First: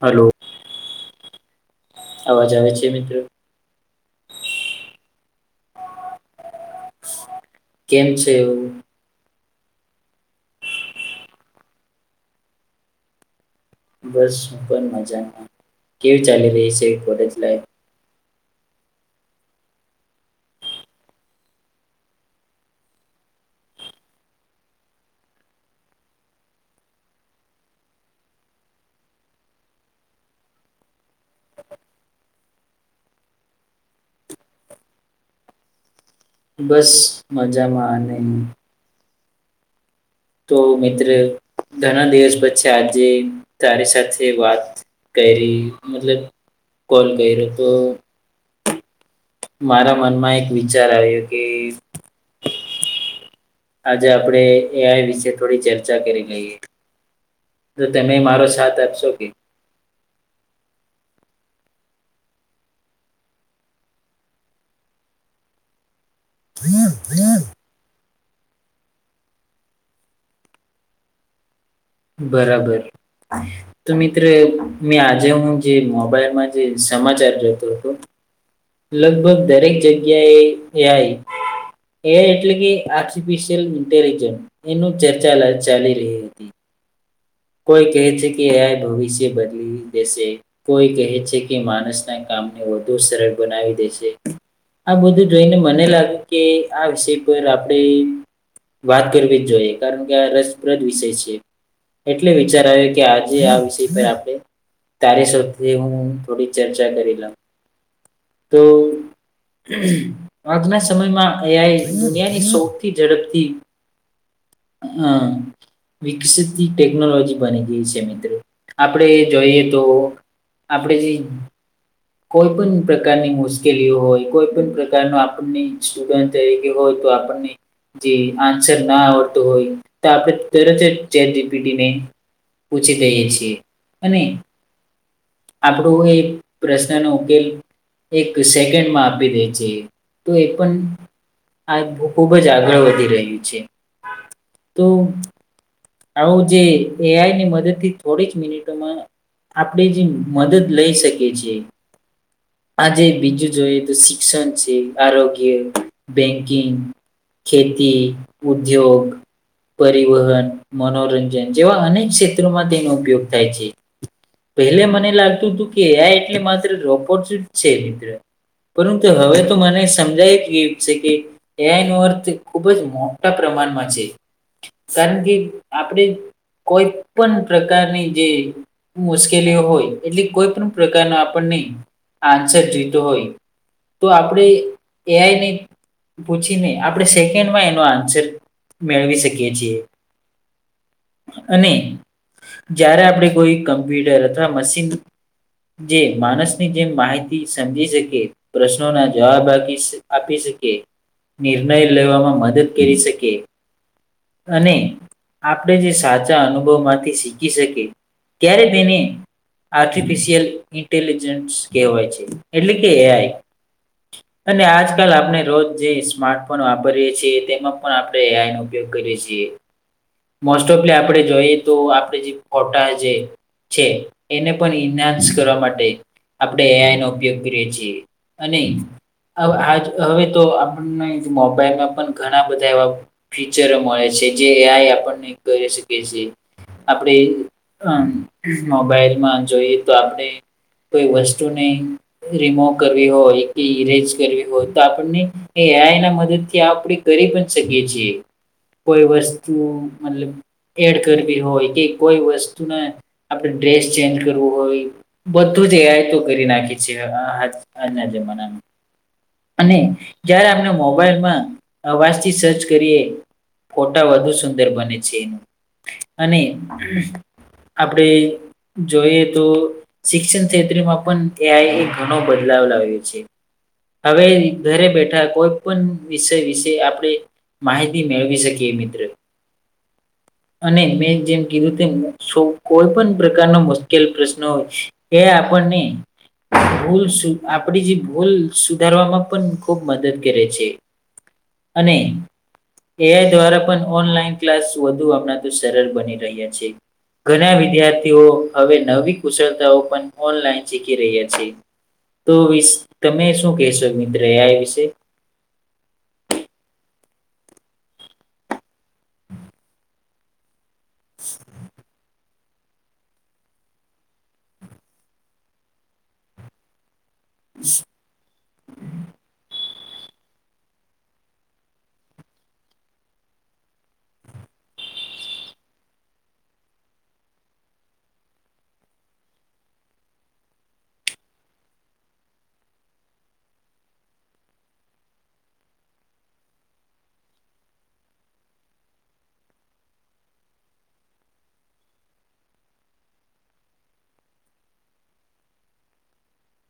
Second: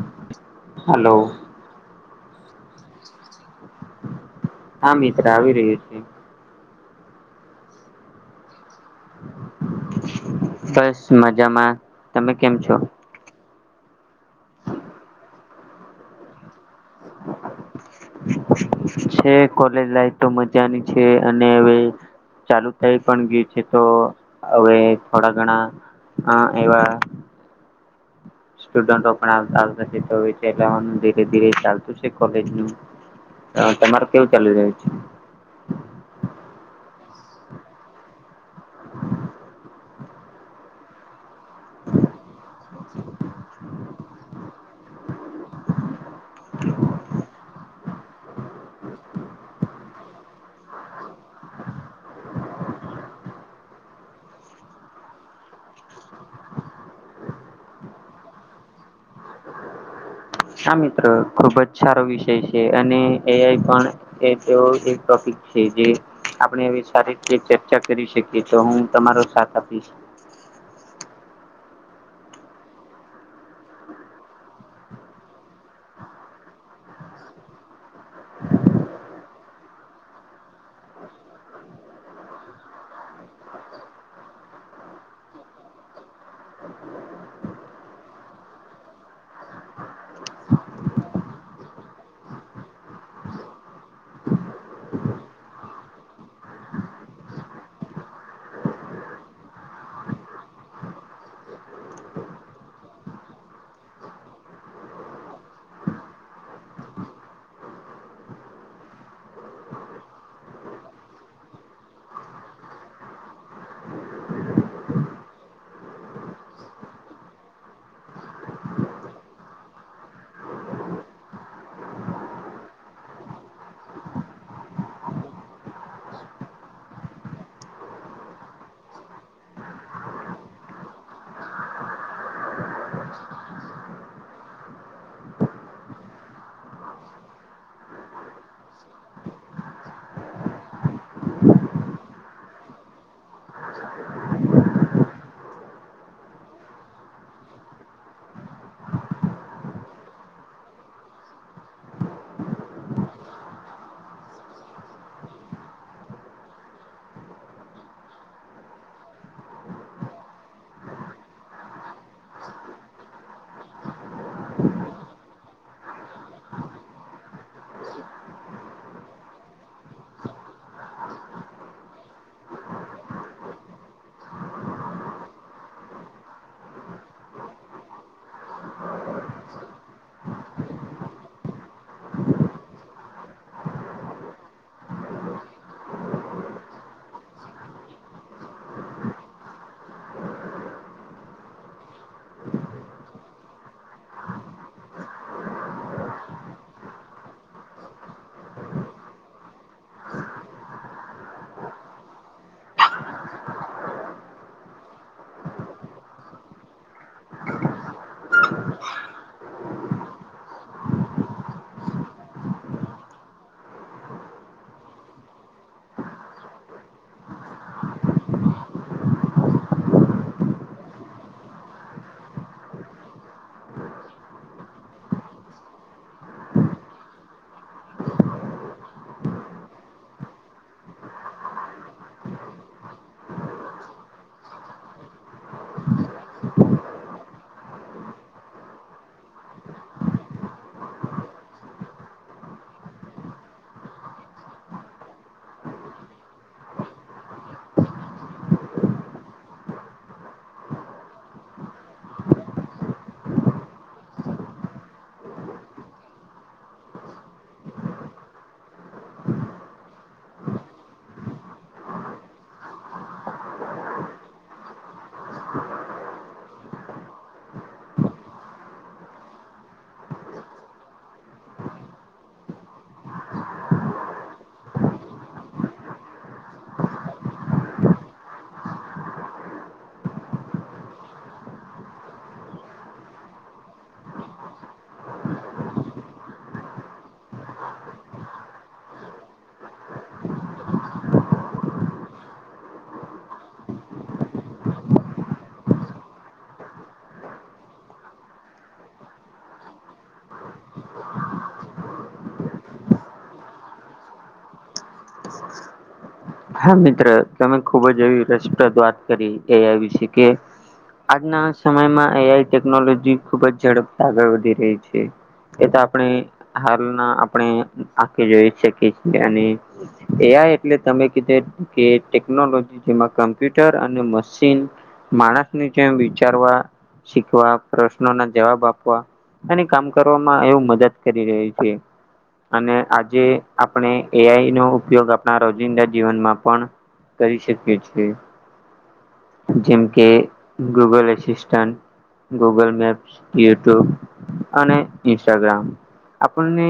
Hello hello અવાજ આવે છે મિત્ર હા મિત્ર આવી રહ્યો છે કેમ છે? બસ મજામાં તમે કેમ છો? બસ હું પણ મજામાં કેવી ચાલી રહી છે કોલેજ લાઇફ છે કોલેજ લાઈફ તો મજાની છે અને અવે ચાલુ થઈ પણ ગિયું છે તો અવે થોડા ઘણા અ એવા સ્ટુડન્ટો પણ આવતા આવતા છે તો અવે ચલાવાનું ધીરે ધીરે ચાલતું છે કોલેજ નું અ તમારું કેવું ચાલી રહ્યું છે? બસ મજામાં અને તો મિત્ર ઘણા દિવસ પછી આજે તારી સાથે વાત કયરી મતલબ કોલ કયરો તો મારા મનમાં એક વિચાર આવ્યો કે આજે આપડે એ આઇ વિશે થોડી ચર્ચા કરી લઈએ તો તમે મારો સાથ આપશો કે હા મિત્રો ખુબ જ સારો વિષય છે અને એઆઈ પણ એ તેવો એક ટોપિક છે જે આપણે હવે સારી રીતે ચર્ચા કરી શકીએ તો હું તમારો સાથ આપીશ બરાબર તો મિત્ર મેં આજે હું જે મોબાઈલમાં જે સમાચાર જેતો તો હતો લગભગ દરેક જગ્યા એ એઆઈ એ એટલે કે આર્ટિફિશિયલ ઇન્ટેલિજન્ એનું ચર્ચા ચાલી રહી હતી કોઈ કહે છે કે એ ભવિષ્ય બદલી દેશે કોઈ કહે છે કે માણસના કામને વધુ સરળ બનાવી દેશે આ બધું જોઈને મને લાગ્યું કે આ વિષય પર આપડે એમ વાત કરવી જ જોઈએ. કારણ કે આ રસપ્રદ વિષય છે. એટલે વિચાર આયો, કે આજે આ વિષય પર આપણે તારી સાથે હું થોડી ચર્ચા કરી લઉ. તો આજના સમયમાં એ આઇ દુનિયાની સૌથી ઝડપથી હા. વિકસિતી ટેકનોલોજી બની ગઈ છે મિત્ર. આપણે જોઈએ તો આપણે જે કોઈ પણ પ્રકારની મુશ્કેલીઓ હોય, કોઈ પણ પ્રકારનો આપણને સ્ટુડન્ટ તરીકે હોય તો આપણને જે આન્સર ના આવડતું હોય, તો આપણે તરત જ ચેટ જી પી ટી ને પૂછી લઈએ છીએ. અને આપણું એ પ્રશ્ન નો ઉકેલ એક સેકન્ડમાં આપી દે છે. તો એ પન આ બ ખૂબ જ આગળ વધી રહ્યું છે. તો આવું જે એ આઈ ની મદદ થી થોડી જ મિનિટોમાં આપણી જેમ મદદ લઇ શકે છે. આજે બીજું જોઈએ તો શિક્ષણ છે, આરોગ્ય, બેંકિંગ ખેતી યોગ પરિવહન, મનોરંજન જેવા અનેક ક્ષેત્રોમાં તેનો ઉપયોગ થાય છે. પહેલે મને લાગતું તું, કે એ આઇ એટલે માત્ર રોબોટ જ છે મિત્ર. પરંતુ હવે તો મને સમજાય જ ગયું છે, કે એ આઇ નો અર્થ ખુબ જ મો ટા પ્રમાણમાં છે. કારણ કે આપણે કોઈ પણ પ્રકારની જે મુશ્કેલીઓ હોય, એટલે કોઈ પણ પ્રકાર ના આપણને આન્સર જોઈતો હોય તો આપણે એ આઈ ને પૂછી ને આપણે સેકન્ડમાં એનો આન સર મેળવી શકીએ છીએ. અને જ્યારે આપણે કોઈ કમ્પ્યુટર અથવા મશીન જે માનસની જેમ માહિતી સમજી શકે પ્રશ્નો ના જવાબ આપી શ આપી શકે, નિર્ણય લેવામાં મદદ કરી શકે અને આપણે જે સાચા અનુભવ માંથી શીખી શકે ત્યારે તેને આર્ટિફિશિયલ ઇન્ટેલિજન્સ કહેવાય છે. એટલે કે એ આઈ. અને આજકાલ આપને રોજ જે સ્માર્ટફોન વાપરીએ છીએ તેમાં પણ આપણે એ આઈનો ઉપયોગ કરીએ છીએ. મોસ્ટ ઓફલી આપણે જોઈએ તો આપણે જે ફોટા જે છે, એને પણ ઇન્હાન્સ કરવા માટે આપણે એ આઈ નો ઉપયોગ કરીએ છીએ. અને આવ આજ હવે આપણને મોબાઈલમાં પણ ઘણા બધા એવા ફીચરો મળે છે. જે આ આઈ આપણને કરી શકે છે. આપણે અમ્મ મોબાઈલમાં જોઈએ તો આપણે કોઈ વસ્તુને રિમોવ કરવી હોય, કે ઈરેજ કરવી હોય તો આપણને એ આઈ ના મદદથી આપણે કરી પણ શકીએ છીએ. કોઈ વસ્તુ મતલબ એડ કરવી હોય, કે કોઈ વસ્તુને આપણે ડ્રેસ ચેન્જ કરવું હોય બધું જ એ આઈ થ્રુ કરી નાખીએ છીએ આ આજ-આજના જમાનામાં. અને જ્યારે આપણે મોબાઈલમાં અવાજથી સર્ચ કરીએ ફોટા વધુ સુંદર બને છે, અને આપડે જોઈએ તો શિક્ષણ ક્ષેત્રમાં પણ એ આઈ એ ઘણો બદલાવ લાવ્યો છે. હવે ઘરે બેઠા કોઈ પણ વિષય વિશે આપણે માહિ તી મેળવી શકીએ મિત્ર અને મેં જેમ કીધું તેમ સૌ કોઈ પણ પ્રકારનો મુશ્કેલ પ્રશ્ન એ આપણને ભૂલ સુ આપડી જે ભૂલ સુધારવામાં પણ ખુબ મદદ કરે છે. અને એ આઈ દ્વારા પણ ઓનલાઈન ક્લાસ વધુ હમણા તો સરળ બની રહ્યા છે. ઘણા વિદ્યાર્થીઓ હવે નવી કુશળતાઓ પણ ઓનલાઈન શીખી રહ્યા છે. તો વિશ તમે શું કેશો મિત્ર એ આઈ વિશે? હા મિત્ર તમે ખુબ જ એવી રસપ્રદ વાત કરી એ આઈ વિશે કે આજના સમયમાં એઆઈ ટેકનોલોજી ખુબ જ ઝડપથી આગળ વધી રહી છે, એ તો આપણે હાલના આપણે આખથી જોઈ શકીએ છીએ અને એયા એટલે તમે [unintelligible] કે ટેકનોલોજી જેમાં કમ્પ્યુટર અને મશીન માણસની જેમ વિચારવા, શીખવા પ્રશ્નોના, જવાબ આપવા અને કામ કરવામાં એવું મદદ કરી રહ્યું છે. અને આજે આપણે એ આઈ નો ઉપયોગ આપણા રોજિંદા જીવનમાં પણ કરી શકીએ છે. જેમ કે Google assistant Google maps, YouTube અને ઇન્સ્ટાગ્રામ આપણને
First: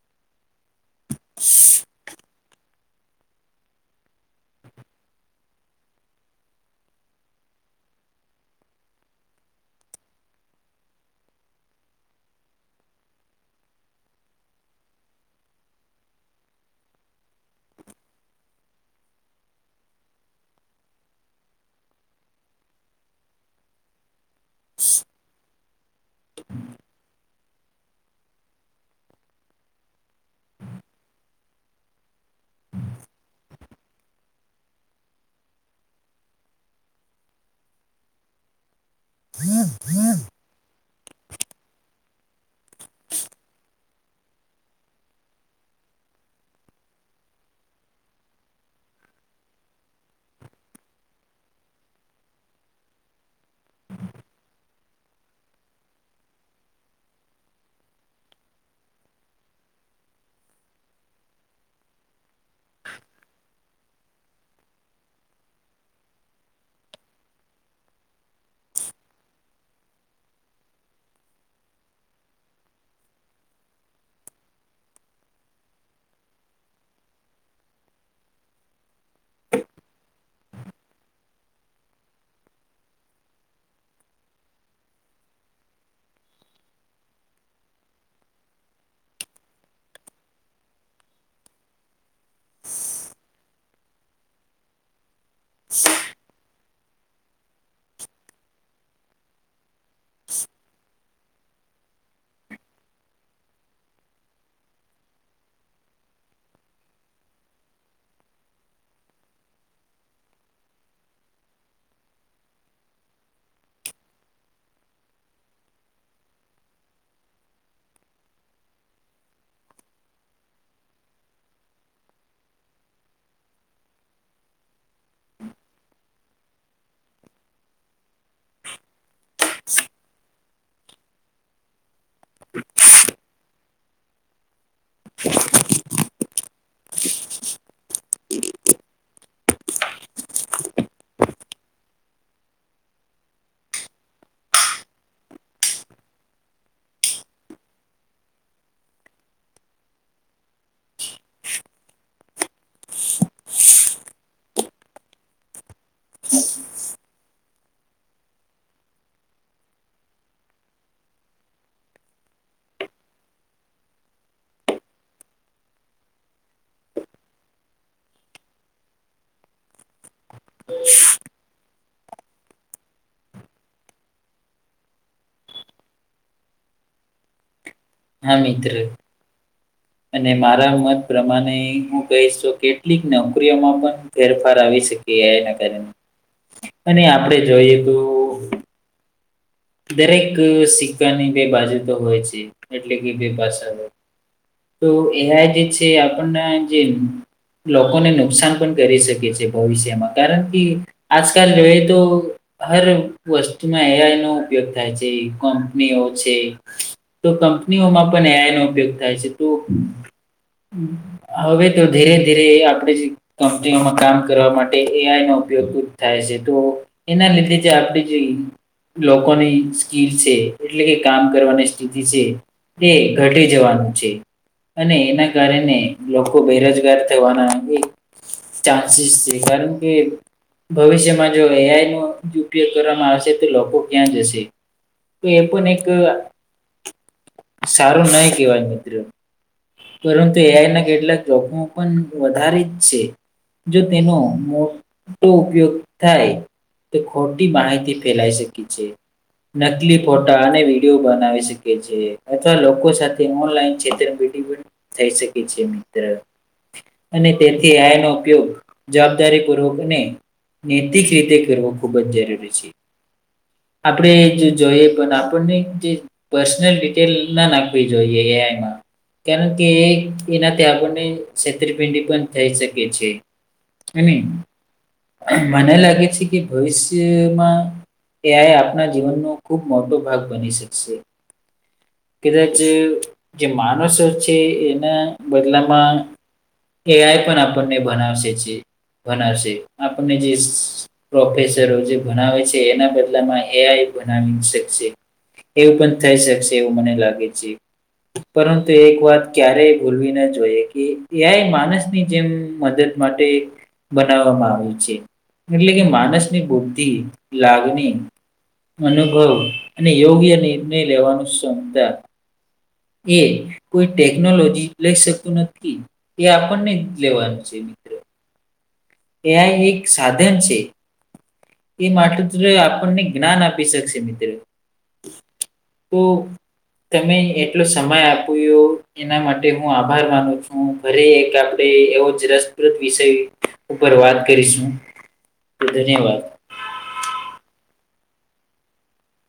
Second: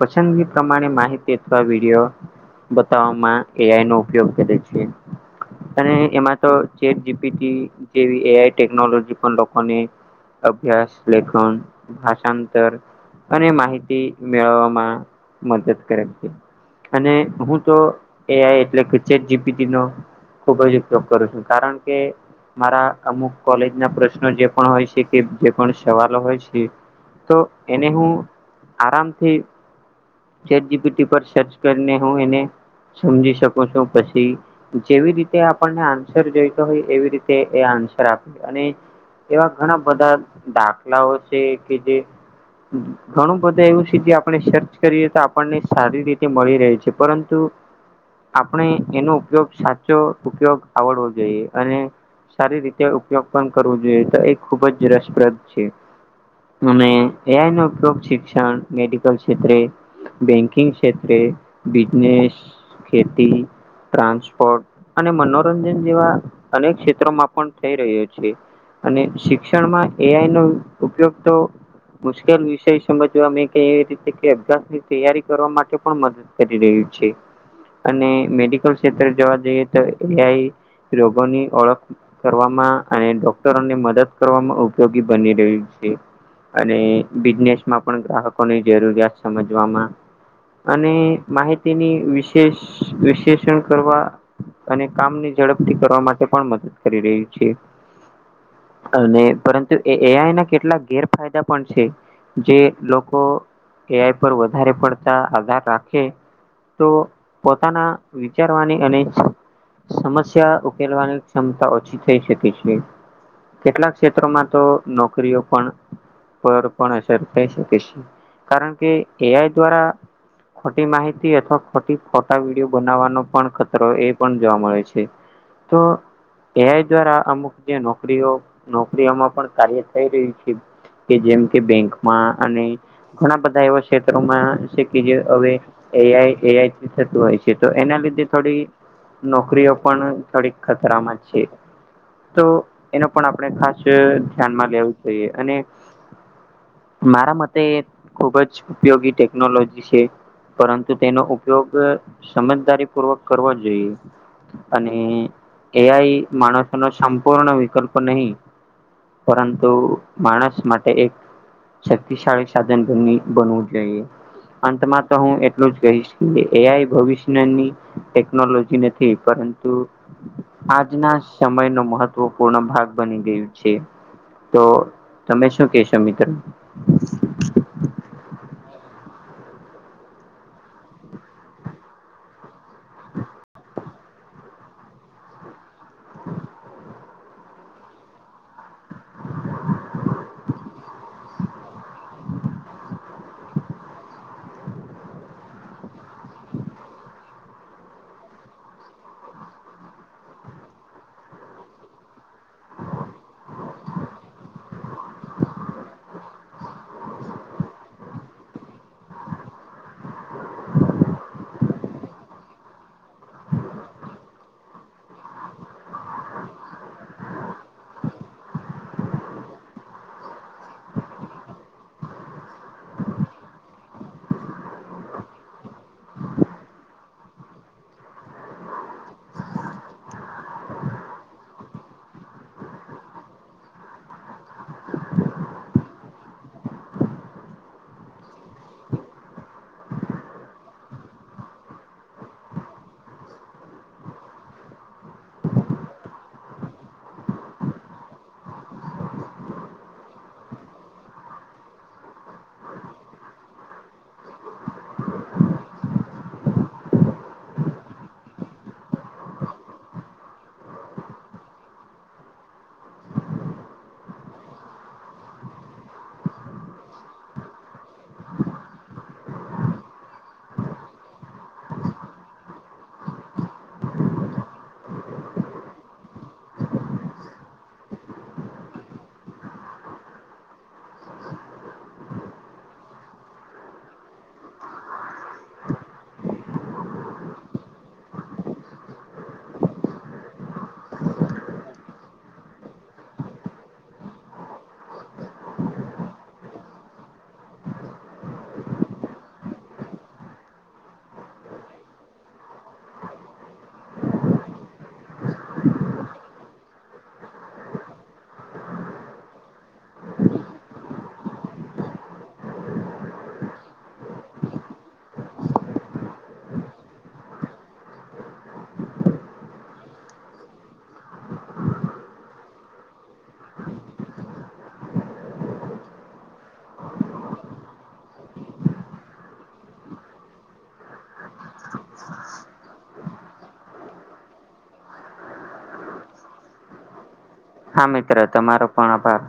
પસંદગી પ્રમાણે માહિતી અથવા વિડીયો બતાવવામાં એ આઈનો ઉપયોગ કરે છે. અને એમાં તો ચેટ જીપીટી જેવી એઆઈ ટેકનોલોજી પણ લોકોને અભ્યાસ, લેખન, ભાષાંતર અને માહિતી મેળવવામાં મદદ કરે છે. અને હું તો એ આઈ એટલે કે ચેટ જીપીટીનો ખુબ જ ઉપયોગ કરું છું કારણ કે મારા અમુક કોલેજના પ્રશ્નો જે પણ હોય છે, કે જે પણ સવાલો હોય છે. તો એને હું આરામથી ચેટજીપીટી પર સર્ચ કરીને હું એને સમજી શકું છુ પછી જેવી રીતે આપણને આન્સર જોઈતો હોય એવી રીતે એ આનસર અને એવા ઘણા બધા દાખલાઓ છે, કે જે ઘણું બધા એવું છે, જે આપણે સર્ચ કરીએ તો આપણને સારી રીતે મળી રહે છે, પરંતુ આપણે એનો ઉપયોગ સાચો ઉપયોગ આવડવો જોઈએ અને સારી રીતે ઉપયોગ પણ કરવો જોઈએ તો એ ખૂબ રસપ્રદ છે. અને એઆઈનો ઉપયોગ શિક્ષણ, મેડિકલ ક્ષેત્રે બેંકિંગ ક્ષેત્રે, બીજનેસ, ખેતી ટ્રાન્સપોર્ટ અને મનોરંજન જેવા અનેક ક્ષેત્રોમાં પણ થઈ રહ્યો છે. અને શિક્ષણમાં એ આઈ નો ઉપયોગ તો મુશ્કેલ વિષય સમજવા મે કે એવી રીતે કે [unintelligible] ની તૈયારી કરવા માટે પણ મદદ કરી રહ્યું છે. અને મેડિકલ ક્ષેત્ર જોવા જઈએ તો એ આઈ રોગોની ઓળખ કરવામાં અને ડોક્ટરોને મદદ કરવામાં ઉપયોગી બની રહ્યું છે. અને બિઝનેસ માં પણ ગ્રાહકોની જરૂરિયાત સમજવામા. અને માહિતીની વિશે. શેષ વિશેષણ કરવા અને કામની ઝડપથી કરવા માટે પણ. કરી રહ્યું છે. અને પરંતુ એ એઆઈ ના કેટલા ગેરફાયદા પણ છે જે લોકો. એઆઈ પર વધારે પડતા આધાર રાખે તો. પોતાના વિચારવાની અને. સમસ્યા ઉકેલવાની ક્ષમતા ઓછી થઈ શકે છે. કેટલાક ક્ષેત્રોમાં તો નોકરીઓ પણ. પર પણ અસર થઈ શકે છે કારણ કે એઆઈ દ્વારા. ખોટી માહિતી અથવા ખોટી ખોટ. વિડીયો બનાવવાનો પણ ખતરો એ પણ જોવા મળે છે. તો એઆઈ દ્વારા અમુક જે નોકરીઓ નોકરીમાં. પણ કાર્ય થઈ રહ્યું છે. કે જેમ કે બેંકમાં અને ઘણા બધા એવા ક્ષેત્રોમાં. કે જે હવે એઆઈ એઆઈ. થી થતું હોય છે તો એના લીધે થોડી નોકરીઓ પણ થોડીક ખતરામાં છે. તો એનો આપણે ખાસ ધ્યાનમાં જોઈએ અને. મારા મતે ખુબ જ ઉપયોગી ટેકનોલોજી છે. પરંતુ તેનો ઉપયોગ સમજદારી પૂર્વક કરવો જોઈએ. અને એઆઈ માણસોનો સંપૂર્ણ વિકલ્પ નહીં. પરંતુ માણસ માટે એક. શક્તિશાળી સાધન બની બનવું જોઈએ. અંતમા તો હું એટલું જ કહીશ કે. એઆઈ ભવિષ્યની ટેકનોલોજી નથી પરંતુ. આજના સમયનું મહત્વપૂર્ણ ભાગ બની ગયું છે. તો તમે શું કેશો મિત્રો. હા મિત્ર. અને મારા મત પ્રમાણે હું કહીશ તો કેટલીક નોકરીઓમાં પણ. ફેરફાર આવી શકે એઆઈ ના કારણે. ને આપણે જોઈએ તો. દરેક સિક્કાની બે બાજુ તો હોય છે એટલે કે બે ભાષા હો. તો એઆઈ જે છે આપણને જે. લોકોને નુકસાન પણ કરી શકે છે ભવિષ્યમાં કારણ કે. આજકાલ જોઈતો. હર વસ્તુમાં એઆઈ નો ઉપયોગ થાય છે કંપનીઓ છે. તો કંપનીઓમાં પણ એ આઈ નો ઉપયોગ થાય છે તો. હવે તો ધીરે ધીરે એ આપણે. કંપનીઓમાં કામ કરવા માટે એઆઈ નો ઉપયોગ જ થાય છે તો. એના લીધે જે આરતી જોઈ. લોકોની સ્કીલ છે એટલે કે કામ કરવાની સ્થિતિ છે. એ ઘટી જવાનું છે. અને એના કારણે લોકો બેરોજગાર થવાના એ. ચાન્સીસ છે કારણ કે. ભવિષ્યમાં જો એ આઈનો ઉપયોગ કરવામાં આવશે તો લોકો ક્યાં જશે એ પણ એક સારું નઈ કહેવાય મિત્ર પરંતુ એ આઈ ના કેટલાક જોખમો પણ વધારે જ છે. જો તેનો મોટો ઉપયોગ થાય તો ખોટી માહિતી ફેલાઈ શકી છે. નકલી ફોટા અને વિડીયો બનાવી શકે છે અથવા લોકો સાથે ઓનલાઈન છેત થઈ શકે છે મિત્ર અને તેથી એ આઈ નો ઉપયોગ જવાબદારી પૂર્વકોને નૈતિક રીતે કરવો ખૂબ જ જરૂરી છે. આપડે જો જોઈએ પણ આપણને જે પર્સનલ ડિટેલ ના નાખવી જોઈએ એ આઈમાં કારણ કે એનાથી આપણને છેતરપિંડી પણ થઈ શકે છે. અને મને લાગે છે કે ભવિષ્યમાં એ આઈ આપણા જીવનનો ખૂબ મોટો ભાગ બની શકશે કદાચ જે માણસો છે એના બદલામાં એ આઈ પણ આપણને બનાવશે છે. ભણાવશે આપણને જે પ્રોફેસરો જે ભણાવે છે એના બદ દલા માં એ આઈ બનાવી ન શકશે એવું પણ થઈ શકશે એવું મને લાગે છે. પરંતુ એક વાત ક્યારેય ભૂલવી ના જોઈએ કે એ આઈ માણસની જેમ મદદ માટે બનાવવામાં આવે છે. એટલે કે માનસ ની બુદ્ધિ લાગણી અનુભવ અને યોગ્ય નિર્ણય લેવાનું ક્ષમતા એ કોઈ ટેકનોલોજી લઈ શકતું નથી એ આપણને લેવાનું છે. એ આઈ એક સાધન છે. એ માત્ર આપણને જ્ઞાન આપી શકશે મિત્ર ખૂબ તમે એટલો સમય આપ્યું એના માટે હું આભાર માનું છું. ફરી એક આપડે એવો જ રસપ્રત વિષય ઉપર વાત કરીશું ધન્યવાદ હા મિત્ર તમારો પણ આભાર